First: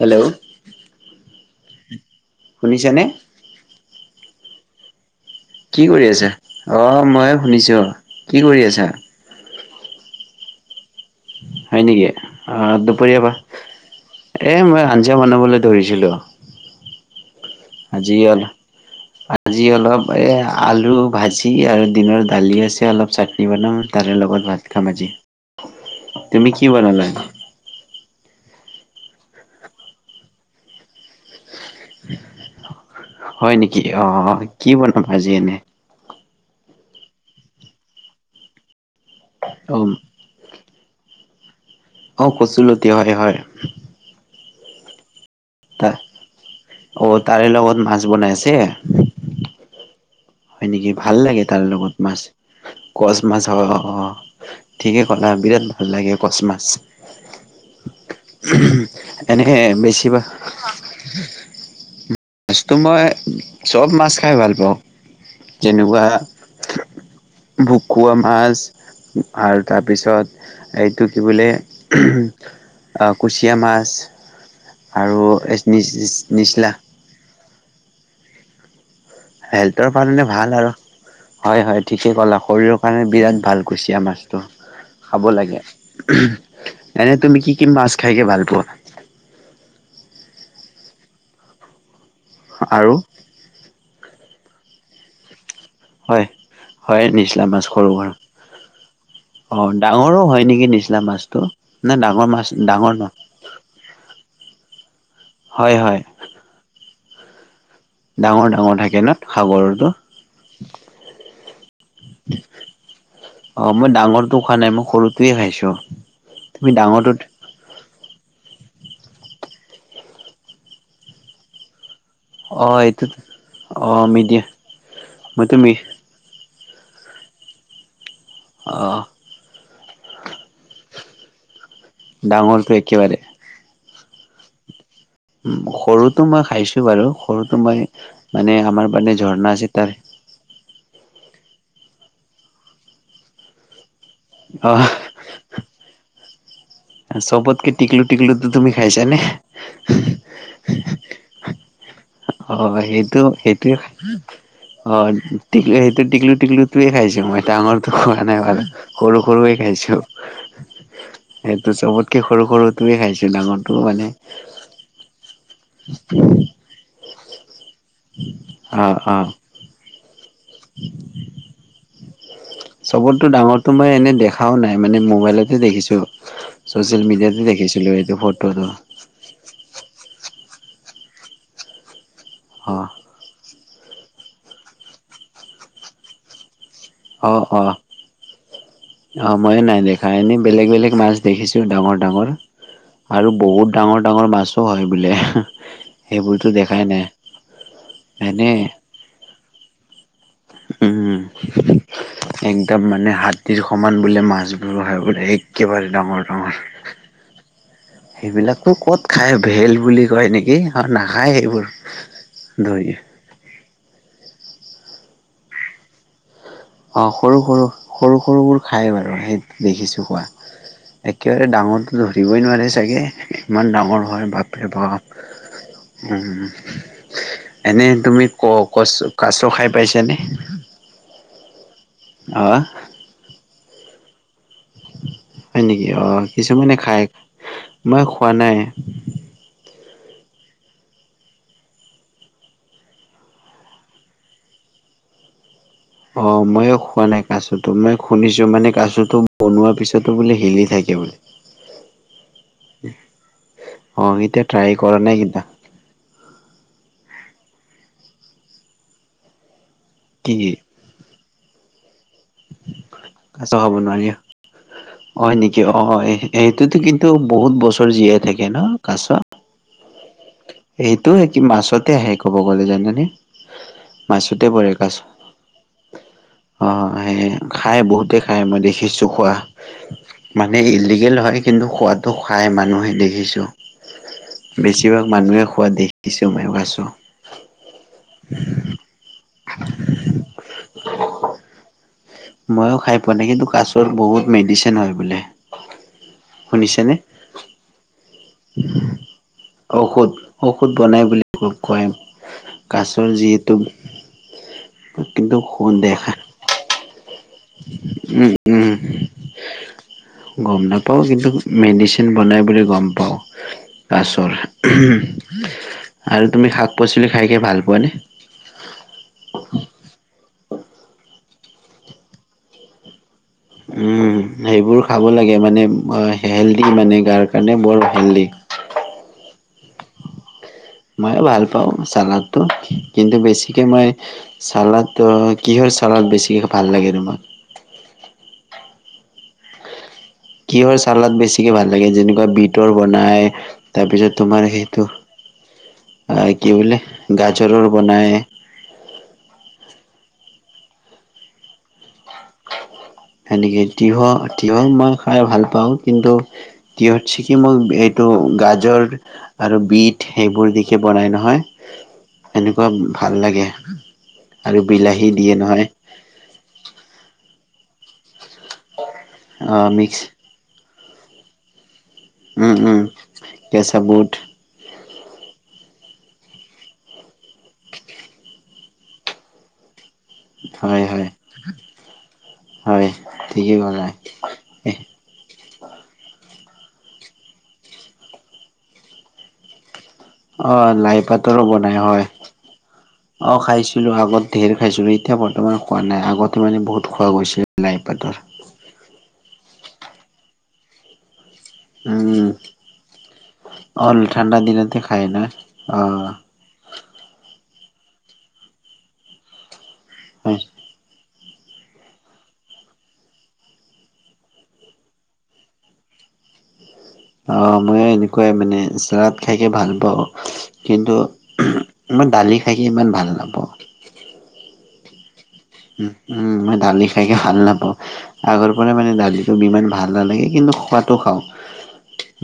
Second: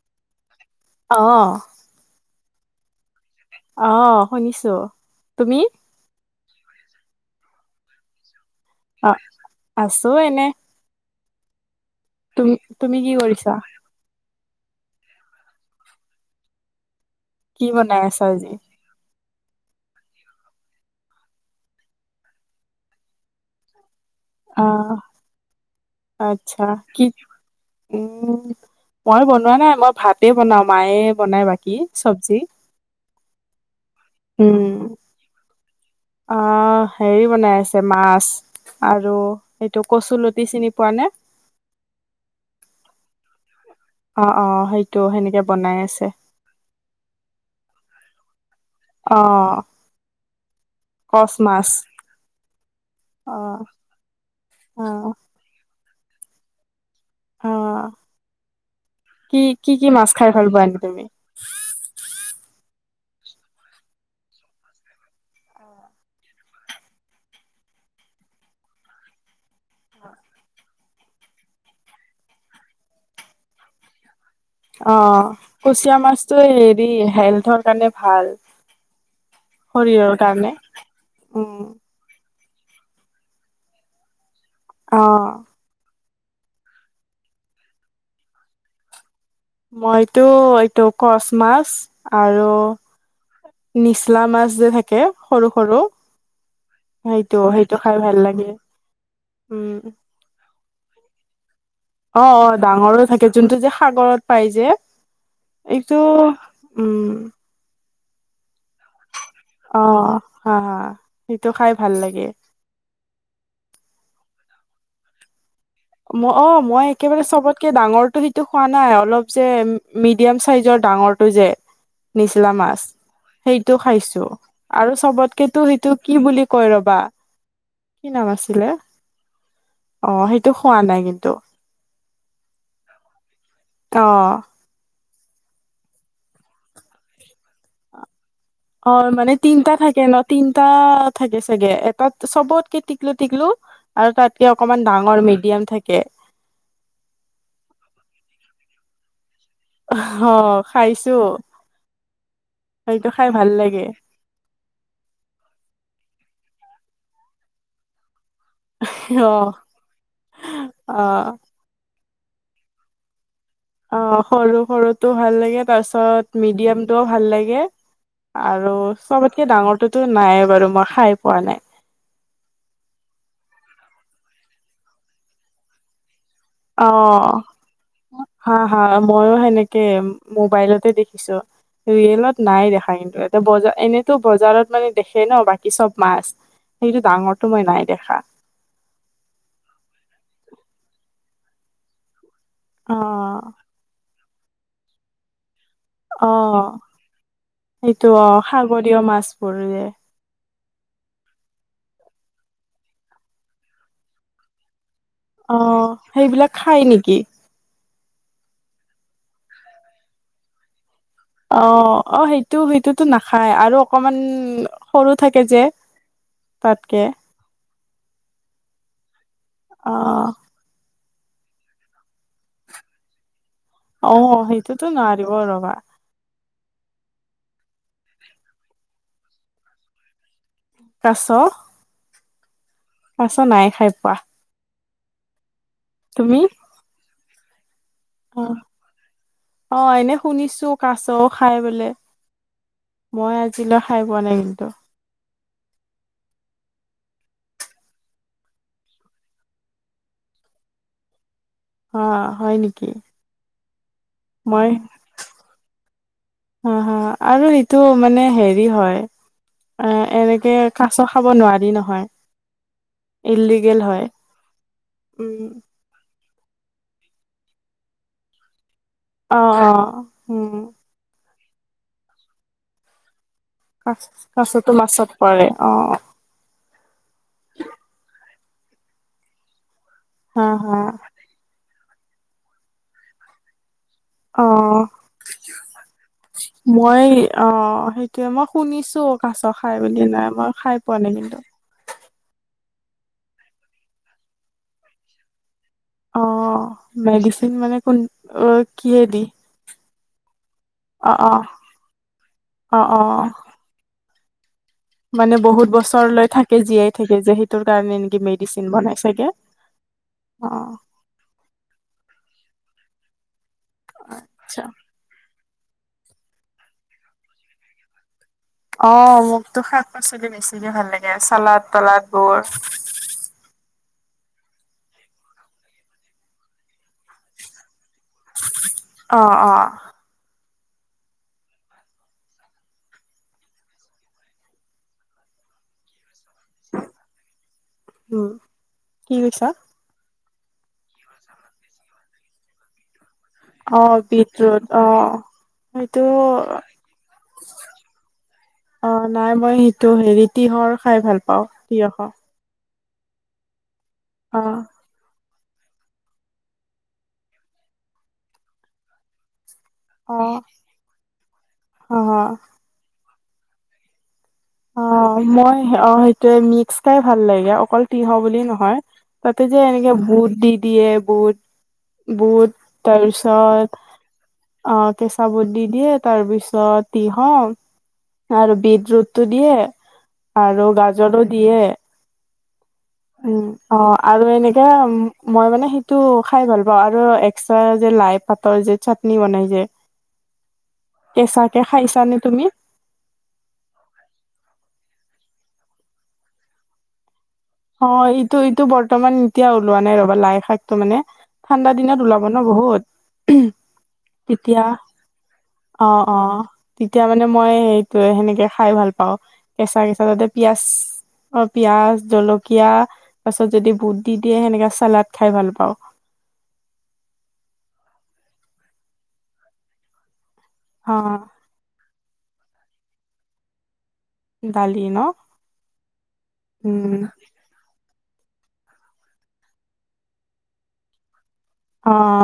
Hello? অ'! শুনিছেনে? অ'! শুনিছোঁ। তুমি? কি কৰি আছা? অ'! মইয়ো শুনিছোঁ, কি কৰি আছা? অ'! আছোঁ এনে। হয় নেকি? তুম অ'! তুমি কি দুপৰীয়া বা কৰিছা এ, মই আঞ্জা বনাবলৈ ধৰিছিলোঁ। কি [unintelligible] বনাই আছা আজি, অলপ এ, আলু ভাজি আৰু দিনৰ দালি আছে, অলপ চাটনি বনাম, তাৰে লগত। ভাট খাম আহ আজি। তুমি কি বনালা? উম! মই বনোঁৱা নাই। মই ভাতে বনাওঁ, মায়ে বনাই বাকী। চব্জি [inaudible] হয় নেকি? অ'! কি বনাবা আজি এনে? অ'! হেৰি বনাই আছে, মাছ আৰু এইটো, অ' কচুলতি চিনি পোৱানে? অ'! কচুলতি হয়, হয়। অ' অ'! সেইটো সেনেকে, বনাই [unintelligible] আছে অ'! তাৰে লগত মাছ বনাইছে। অ'! হয় নেকি? ভাল কচ লাগে, তাৰ মাছ লগত মাছ! কচ মাছ, অ' অ'! অ ঠিকে ক'লা, বিৰাট ভাল লাগে, কচ মাছ! অ এনেকে, বেছি বা মানে তুমি? মাছটো মই, চব মাছ খাই ভাল পাওঁ! যেনেকুৱা, ভকুৱা মাছ আৰু তাৰপিছত, এইটো কি বোলে, [unintelligible] আঁ কুচিয়া মাছ। আৰু অ'! কুচিয়া মাছটো নিচলা হেৰি, হেল্থৰ কাৰণে ভাল! হেল্থৰ কাৰণে ভাল আৰু! উম হয়, হয়। ঠিকেই ক'লা! শৰীৰৰ কাৰণে, বিৰাট ভাল কুচিয়া মাছটো! অ খাব লাগে। [unintelligible] এনে, তুমি কি কি মাছ খাইকে ভাল পোৱা? মইতো, এইটো কচ মাছ আৰু নিচলা মাছ যে থাকে, সৰু-সৰু। হয়, হয়, নিচলা মাছ সৰু-সৰু। ভাল লাগে উম অ'! ডাঙৰো হয় নেকি, নিচলা মাছটো? নে ডাঙৰ অ' মাছ অ'! ডাঙৰ ডাঙৰো নহয় থাকে, যোনটো যে, সাগৰত পাই যে। হয় হয় এইটো, উম! ডাঙৰ- ডাঙৰ থাকে, ন'? সাগৰৰটো অ' অ'! সেইটো খাই ভাল লাগে! অ'! মই ডাঙৰটো খোৱা নাই, মই সৰুটোৱে খাইছোঁ। অ'! মই একেবাৰে, চবতকে ডাঙৰটো এইটো খোৱা নাই, অলপ যে, মিডিয়াম চাইজৰ ডাঙৰটো যে। নিচলা অ মাছ, এইটো সেইটো অ খাইছোঁ। মিডিয়া আৰু মই চবতকেতো, তুমি সেইটো কি বুলি কয় ৰ'বা। কি নাম আছিলে? অ অ'! সেই সেইটো খোৱা নাই কিন্তু। ডাঙৰটো একেবাৰে। অ'! সৰুটো মই খাইছোঁ বাৰু সৰুটো মই মানে, আমাৰ অ মানে, ঝৰ্ণা আছে তিনটা থাকে তাত। ন তিনটা থাকে, চাগে। এটাত, চবতকে টিকলো- টিকলো! আৰু তাতকে, অ অকমান ডাঙৰ, মিডিয়াম থাকে। চবতকে, টিকলো-টিকলো তুমি খাইছানে? অ'! খাইছোঁ। অ' সেইটো লাগে সেইটোৱে অ' টিকুলোঁ সেইটো টিকলোঁ টোৱে খাইছো মই এ ডাঙৰটো খোৱা নাই বাৰু। সৰু অ সৰুৱে খাইছো। অ'। সেইটো চবতকে সৰু সৰুটোৱে খাইছো। ডাঙৰত অ' সৰু সৰুটো ভাল লাগে তাৰপিছত মিডিয়ামটোও ভাল লাগে আৰু অ অ চবতকে ডাঙৰটোতো নাই বাৰু মই খাই পোৱা নাই। চবতকৈ ডাঙৰটো মই এনে দেখাও নাই মানে মোবাইলতে দেখিছো। চ'চিয়েল মিডিয়াতে দেখিছিলো এইটো ফটোটো। ময়ো সেনেকে মোবাইলতে দেখিছো ৰিয়েলত নাই অ দেখা কিন্তু। বজাৰ এনেতো বজাৰত মানে দেখে ন বাকী চব মাছ। সেইটো অ ডাঙৰটো অ মই নাই দেখা। অ' ময়ো নাই দেখা, এনেই বেলেগ বেলেগ মাছ দেখিছো ডাঙৰ ডাঙৰ। অ আৰু বহুত ডাঙৰ ডাঙৰ মাছো হয় বোলে। সেইবোৰতো অ' দেখাই নাই। সেইটো অ' এনে সাগৰীয় মাছবোৰ যে উম একদম মানে হাতীৰ সমান বোলে মাছবোৰ। অ একেবাৰে ডাঙৰ সেইবিলাক ডাঙৰ। খাই নেকি সেইবিলাকো ক'ত খায় হোৱেল বুলি কয় নেকি? আৰু নাখায় সেইবোৰ ধৰি। খায়। আৰু অকমান সৰু থাকে যে তাতকে অ' সৰু সৰু সৰু সৰুবোৰ খায় বাৰু, সেই অ দেখিছোঁ খোৱা। একেবাৰে ডাঙৰটো ধৰিবই নোৱাৰে চাগে ইমান ডাঙৰ অ হয় বাপৰে সেইটোতো নোৱাৰিব ৰবা বাপ। উ এনে তুমি ক কছ কাছ খাই পাইছা নে? কাছ? অ'। কাছ নাই খাই পোৱা। হয় নেকি অ' তুমি কিছুমানে খায়, মই খোৱা অ নাই। অ' এনেই শুনিছো কাছও খাই বোলে? মই আজিলৈ খাই পোৱা নাই কিন্তু। অ' ময়ো খোৱা নাই কাছটো, মই শুনিছো মানে কাছটো বনোৱা পিছতো বোলে হিলি থাকে বোলে। অ হয় নেকি অ' এতিয়া ট্ৰাই কৰা নাই কিন্তু। অ' হ আৰু সেইটো মানে হেৰি হয় অ' কি এনেকে কাছ খাব নোৱাৰি নহয়। কাছ খাব ইলিগেল হয় নোৱাৰি, অ' উম নেকি অ'। অঁ সেইটোতো কিন্তু বহুত বছৰ জীয়াই থাকে ন কাছ? অ', অ', উম। সেইটো কি মাছতে আহে ক'ব গ'লে জানানে। মাছতে কাছটো পৰে কাছ। মাছত পৰে অ'। অ' সে খাই বহুতে খাই মই দেখিছো খোৱা। হা মানে হা ইলিগেল হয়। কিন্তু খোৱাতটো খাই মানুহে, দেখিছো অ বেছিভাগ মানুহে খোৱা দেখিছো। মই কাছ মই অ' সেইটোয়ে মই শুনিছো কাছ খাই বুলি। নাই মই খাই পোৱা নাই কিন্তু। ময়ো খাই পোৱা নাই কিন্তু, কাছৰ বহুত মেডিচিন হয় বোলে। অ' শুনিছেনে মেডিচিন মানে কোন অ' কিহে দি? ঔষধ। ঔষধ বনাই বুলি কয়, অ কাছৰ অ যিহেতু কিন্তু মানে বহুত দেখা বছৰলৈ থাকে কে জীয়াই থাকে যে সেইটোৰ কাৰণে নেকি উম মেডিচিন উম বনাই চাগে? অ' পাওঁ, কিন্তু মেডিচিন বনাই বুলি গ'ম পাওঁ কাছৰ। আচ্ছা আৰু তুমি শাক পাচলি খাইকে ভাল পোৱানে? অ' মোকতো শাক পাচলি বেছিকে ভাল লাগে। চালাদ তালাদ বোৰ সেইবোৰ খাব লাগে, মানে হেল্ডি মানে গাৰ কাৰণে বৰ হেল্ডি। অ', অ'। ময়ো ভাল পাওঁ চালাডটো, কিন্তু বেছিকে মই চালাডটো কি হয়, চালাড বেছিকৈ ভাল লাগে তোমাক। উম, কি কৈছা? কি হয় চালাদ বেছিকে ভাল লাগে, যেনেকুৱা বিটৰ বনাই অ তাৰপিছত তোমাৰ বিটৰুট অ সেইটো, সেইটো আহ কি বোলে গাজৰৰ বনাই অ', নাই মই সেইটো হেৰি, তিঁয়হৰ খাই ভাল পাওঁ, তিয়ঁহৰ। সেনেকে, তিয়ঁহ, অ তিয়ঁহ মই খাই ভাল পাওঁ, কিন্তু তিয়ঁতছেকি মোক এইটো গাজৰ, আৰু বিট অ সেইবোৰ দেখি বনাই নহয়, অ এনেকুৱা ভাল লাগে। আৰু বিলাহী অ', দিয়ে মই নহয় অ', সেইটোৱে, মিক্স খাই ভাল লাগে অকল তিয়ঁহ বুলি নহয়। তাতে যে, অ' এনেকে মিক্স বুট দি দিয়ে, বুট। বুট, উম, উম, তাৰপিছত কেঁচা বুট অ', কেঁচা বুট দি দিয়ে, তাৰপিছত তিয়ঁহ আৰু বিট ৰোট টো দিয়ে হয়, হয়, দিয়ে হয়। উম, ঠিকেই ক'লা। অ'। আৰু এনেকে মই মানে সেইটো খাই ভাল পাওঁ, আৰু এক্সট্ৰা যে লাই পাতৰ যে নি বনাই যে। আহ, লাই পাতৰো কেঁচাকে বনাই হয়। খাইছানে তুমি অ', খাইছিলোঁ, আগত ধেৰ খাইছিলোঁ, এতিয়া বৰ্তমান খোৱা নাই, আগতে মানে বহুত খোৱা গৈছিল। লাই অ', পাতৰ। এইটো, এইটো বৰ্তমান এতিয়া ওলোৱা নাই ৰ'বা, লাই শাকটো মানে। ঠাণ্ডা দিনত উম, ওলাব ন' বহুত, অ' ঠাণ্ডা তেতিয়া দিনতে খায় ন'। অ', অ', তেতিয়া মানে মই সেইটোৱে, সেনেকে খাই ভাল পাওঁ, কেঁচা কেচাঁ। তাতে হয়। পিয়াঁজ অ', পিয়াজ জলকীয়া তাৰ পাছত যদি বুট দি দিয়ে, সেনেকা চালাড খাই ভাল পাওঁ। অ', ময়ো এনেকুৱাই মানে, চালাড খাই, খাই ভাল পাওঁ, কিন্তু অ মই দালি খাই ইমান ভাল নাপাওঁ। দালি ন'? উম, মই দালি উম খাইকে ভাল নাপাওঁ। আগৰ পৰাই মানে দালিটো ইমান ভাল নালাগে, কিন্তু খোৱাতো খাওঁ।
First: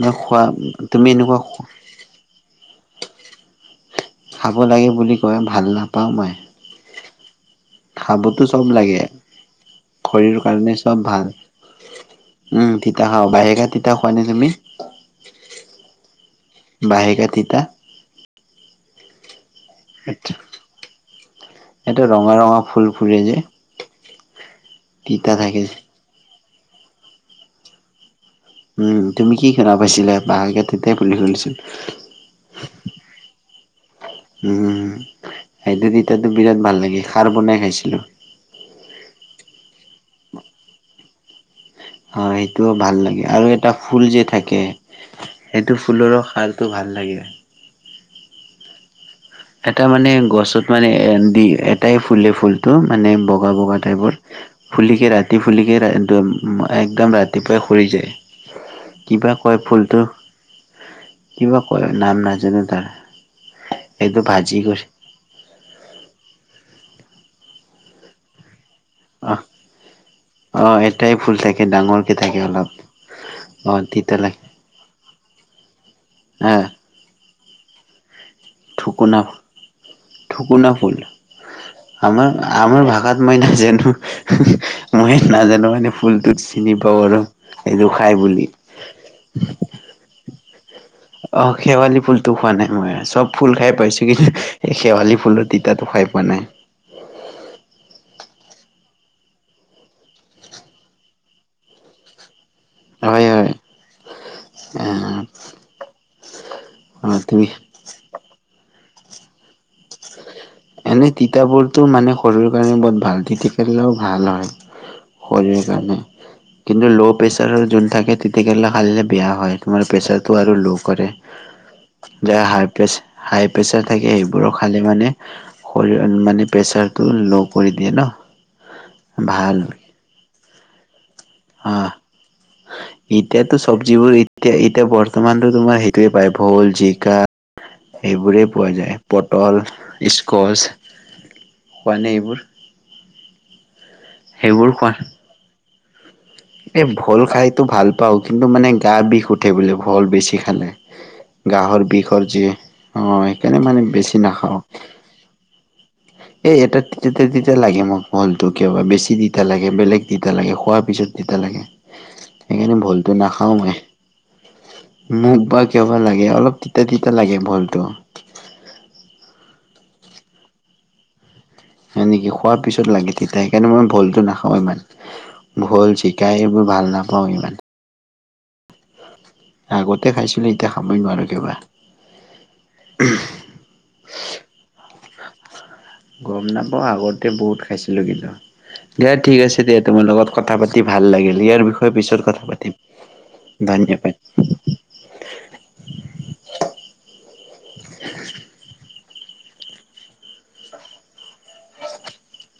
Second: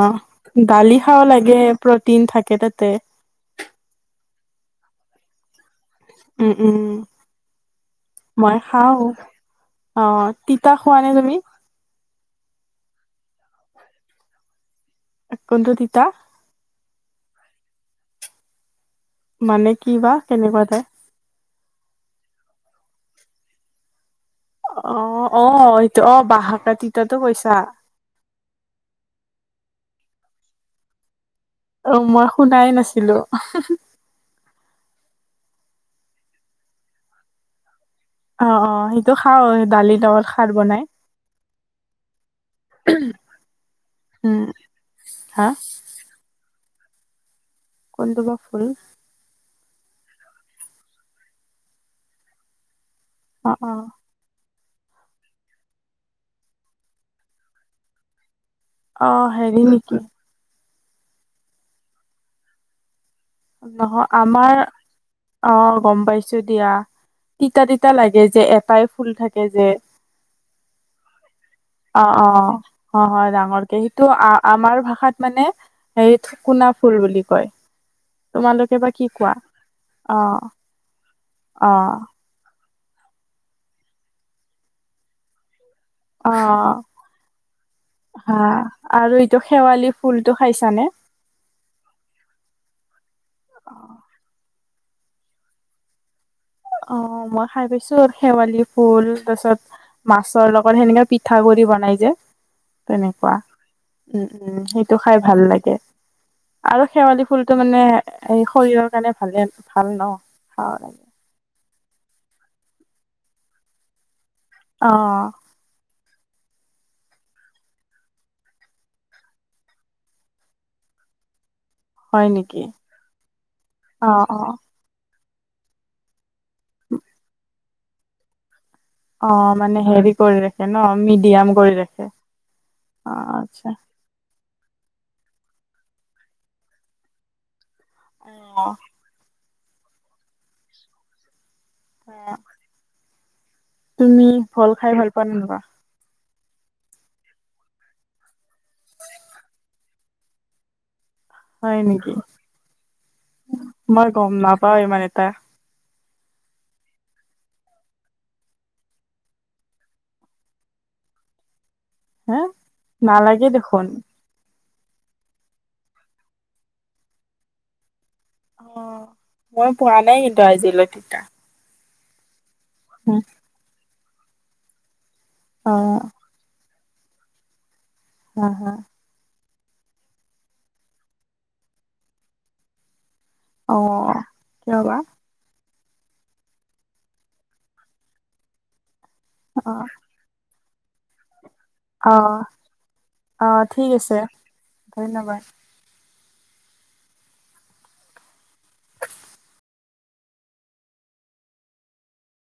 ন খোৱা দালি তুমি খাব এনেকুৱা লাগে, প্ৰটিন থাকে তাতে। খাব লাগে বুলি কয়, ভাল নাপাওঁ মই। উম উম। খাবটো মই চব লাগে, খাও অ শৰীৰৰ তিতা কাৰণে খোৱা চব নে ভাল। তুমি উম, তিতা খা বাহেকা [unintelligible] তিতা খোৱা নে তুমি? কোনটো তিতা? বহেকা [unintelligible] তিতা। মানে কি বা কেনেকুৱা টাইপ? এইটাে ৰঙা, ৰঙা ফুল ফুুলে যে। অ', তিতা থাকে যে। অ', এইটো অ', বাহ কটিটো কৈছা। উম, তুমি কি শুনা পাইছিলাঁ, বাহ কাটিতে বুলি [unintelligible] অ', মই শুনাই নাছিলো। উম, সেইটো তেতাটো বিৰাট ভাল লাগে, খাৰ বনাই খাইছিলোঁ। অ', অ', সেইটো খাওঁ, দালি লগত খাৰ বনাই। হয়, সেইটোও ভাল লাগে, আৰু এটা ফুল যে উম থাকে, হা সেইটো ফুলৰো ভাল ভাল লাগে। কোনটো বা খুলিম? [unintelligible] এটা মানে গছত মানে এণ্ডি এটাই ফুলে ফুলটো মানে বগা অ অ বগা টাইপৰ, ফুলিকে ৰাতি ফুলিকে এক-একদম ৰাতিপুৱাই সৰি যায়। অ কিবা কয় হেৰি নেকি ফুলটো, কিবা কয়, নাম নাজানো তাৰ। নহয় এইটো ভাজি আমাৰ কৰি অ' গম পাইছোঁ দিয়া, তিতা তিতা লাগে যে, এটাই ফুল অহ থাকে যে। অহ এটাই ফুল থাকে ডাঙৰকে অ', থাকে অ', অলপ অ' হয় অহ ডাঙৰকে, সেইটো তিতা লাগে আ-আমাৰ ভাষাত মানে হেই আহ ঠুকুনা ফুল বুলি কয়। তোমালোকে বা কি ঠুকুনা, কোৱা অ ঠুকুনা ফুল? অ'। আমাৰ আমাৰ ভাষাত মই নাজানো, মই নাজানো মানে অ ফুলটোত চিনি পাওঁ আৰু সেইটো খাই হা বুলি। আৰু এইটো শেৱালি ফুলটো খাইছানে? অ' শেৱালি ফুলটো খোৱা নাই, মই চব ফুল খাই পাইছোঁ কিন্তু এই শেৱালি ফুলৰ তিতাটো খাই পোৱা নাই। অ' মই খাই পাইছোঁ আৰু শেৱালি ফুল তাৰপিছত মাছৰ লগত সেনেকাে পিঠা গুৰি বনাই যে হয় তেনেকুৱা হয় উম, উম, সেইটো খাই ভাল লাগে। আৰু অ শেৱালি তুমি ফুলটো মানে এই শৰীৰৰ কাৰণে ভালে ভাল ন'? খাব লাগে এনে তিতাবোৰতো মানে শৰীৰৰ কাৰণে বহুত ভাল, তিতি খালেও ভাল হয়। অ'। মানে সেইকাৰণে। কিন্তু ল' প্ৰেছাৰৰ যোন থাকে তিতা গলে খাই দিলে বেয়া হয়, তোমাৰ প্ৰেছাৰটো আৰু ল' কৰে। [inaudible] হয় যাৰ নেকি হাই হাই প্ৰেচাৰ অ থাকে অ সেইবোৰ খালে মানে শৰীৰৰ মানে প্ৰেছাৰটো ল' কৰি দিয়ে ন'। অ' ভাল মানে হেৰি কৰি ৰাখে ন' মিডিয়াম অ কৰি ৰাখে, অ' এতিয়াতো আচ্ছা। চব্জিবোৰ এতিয়া এতিয়া বৰ্তমানতো তোমাৰ সেইটোৱে পাই ভোল, জিকা সেইবোৰে পোৱা অ যায়। পটল, স্কচ খোৱানে এইবোৰ? তুমি সেইবোৰ ভল খোৱা খাই ভাল পোৱানে নোপোৱা? এই ভোল খাইতো ভাল পাওঁ কিন্তু মানে গা বিষ উঠে বোলে ভল বেছি খালে। হয় গাহৰ নেকি বিষৰ যি অ' সেইকাৰণে মানে বেছি নাখাওঁ। পা এ, এটা তিতা তিতা লাগে মোক ভোলটো কিয় বা, বেছি তিতা লাগে, বেলেগ তিতা লাগে খোৱাৰ পিছত তিতা লাগে, হে সেইকাৰণি ভোলটো নালাগে নাখাওঁ মই। দেখোন মোক বা কিয় বা লাগে, অলপ তিতা তিতা লাগে ভোলটো। অ' মই পোৱা নাই কিন্তু আজিলৈ তিতা। হয় নেকি? খোৱাৰ পিছত অ লাগে তেতিয়া, সেইকাৰণে মই ভোলতটো নাখাও ইমান, ভোল জি কা এইবোৰ ভাল নাপাওঁ ইমান। হা, হা। আগতে খাইছিলোঁ, এতিয়া খাবই নোৱাৰো কিয় বা। অ' কিয় বা? গম নাপাওঁ, আগতে বহুত খাইছিলোঁ কিন্তু, দিয়া ঠিক আছে অ দিয়া, তোমাৰ লগত কথা পাতি ভাল লাগিল, ইয়াৰ বিষয়ে অ পিছত কথা পাতিম, অ ঠিক ধন্যবাদ। আছে ধন্যবাদ। [inaudible]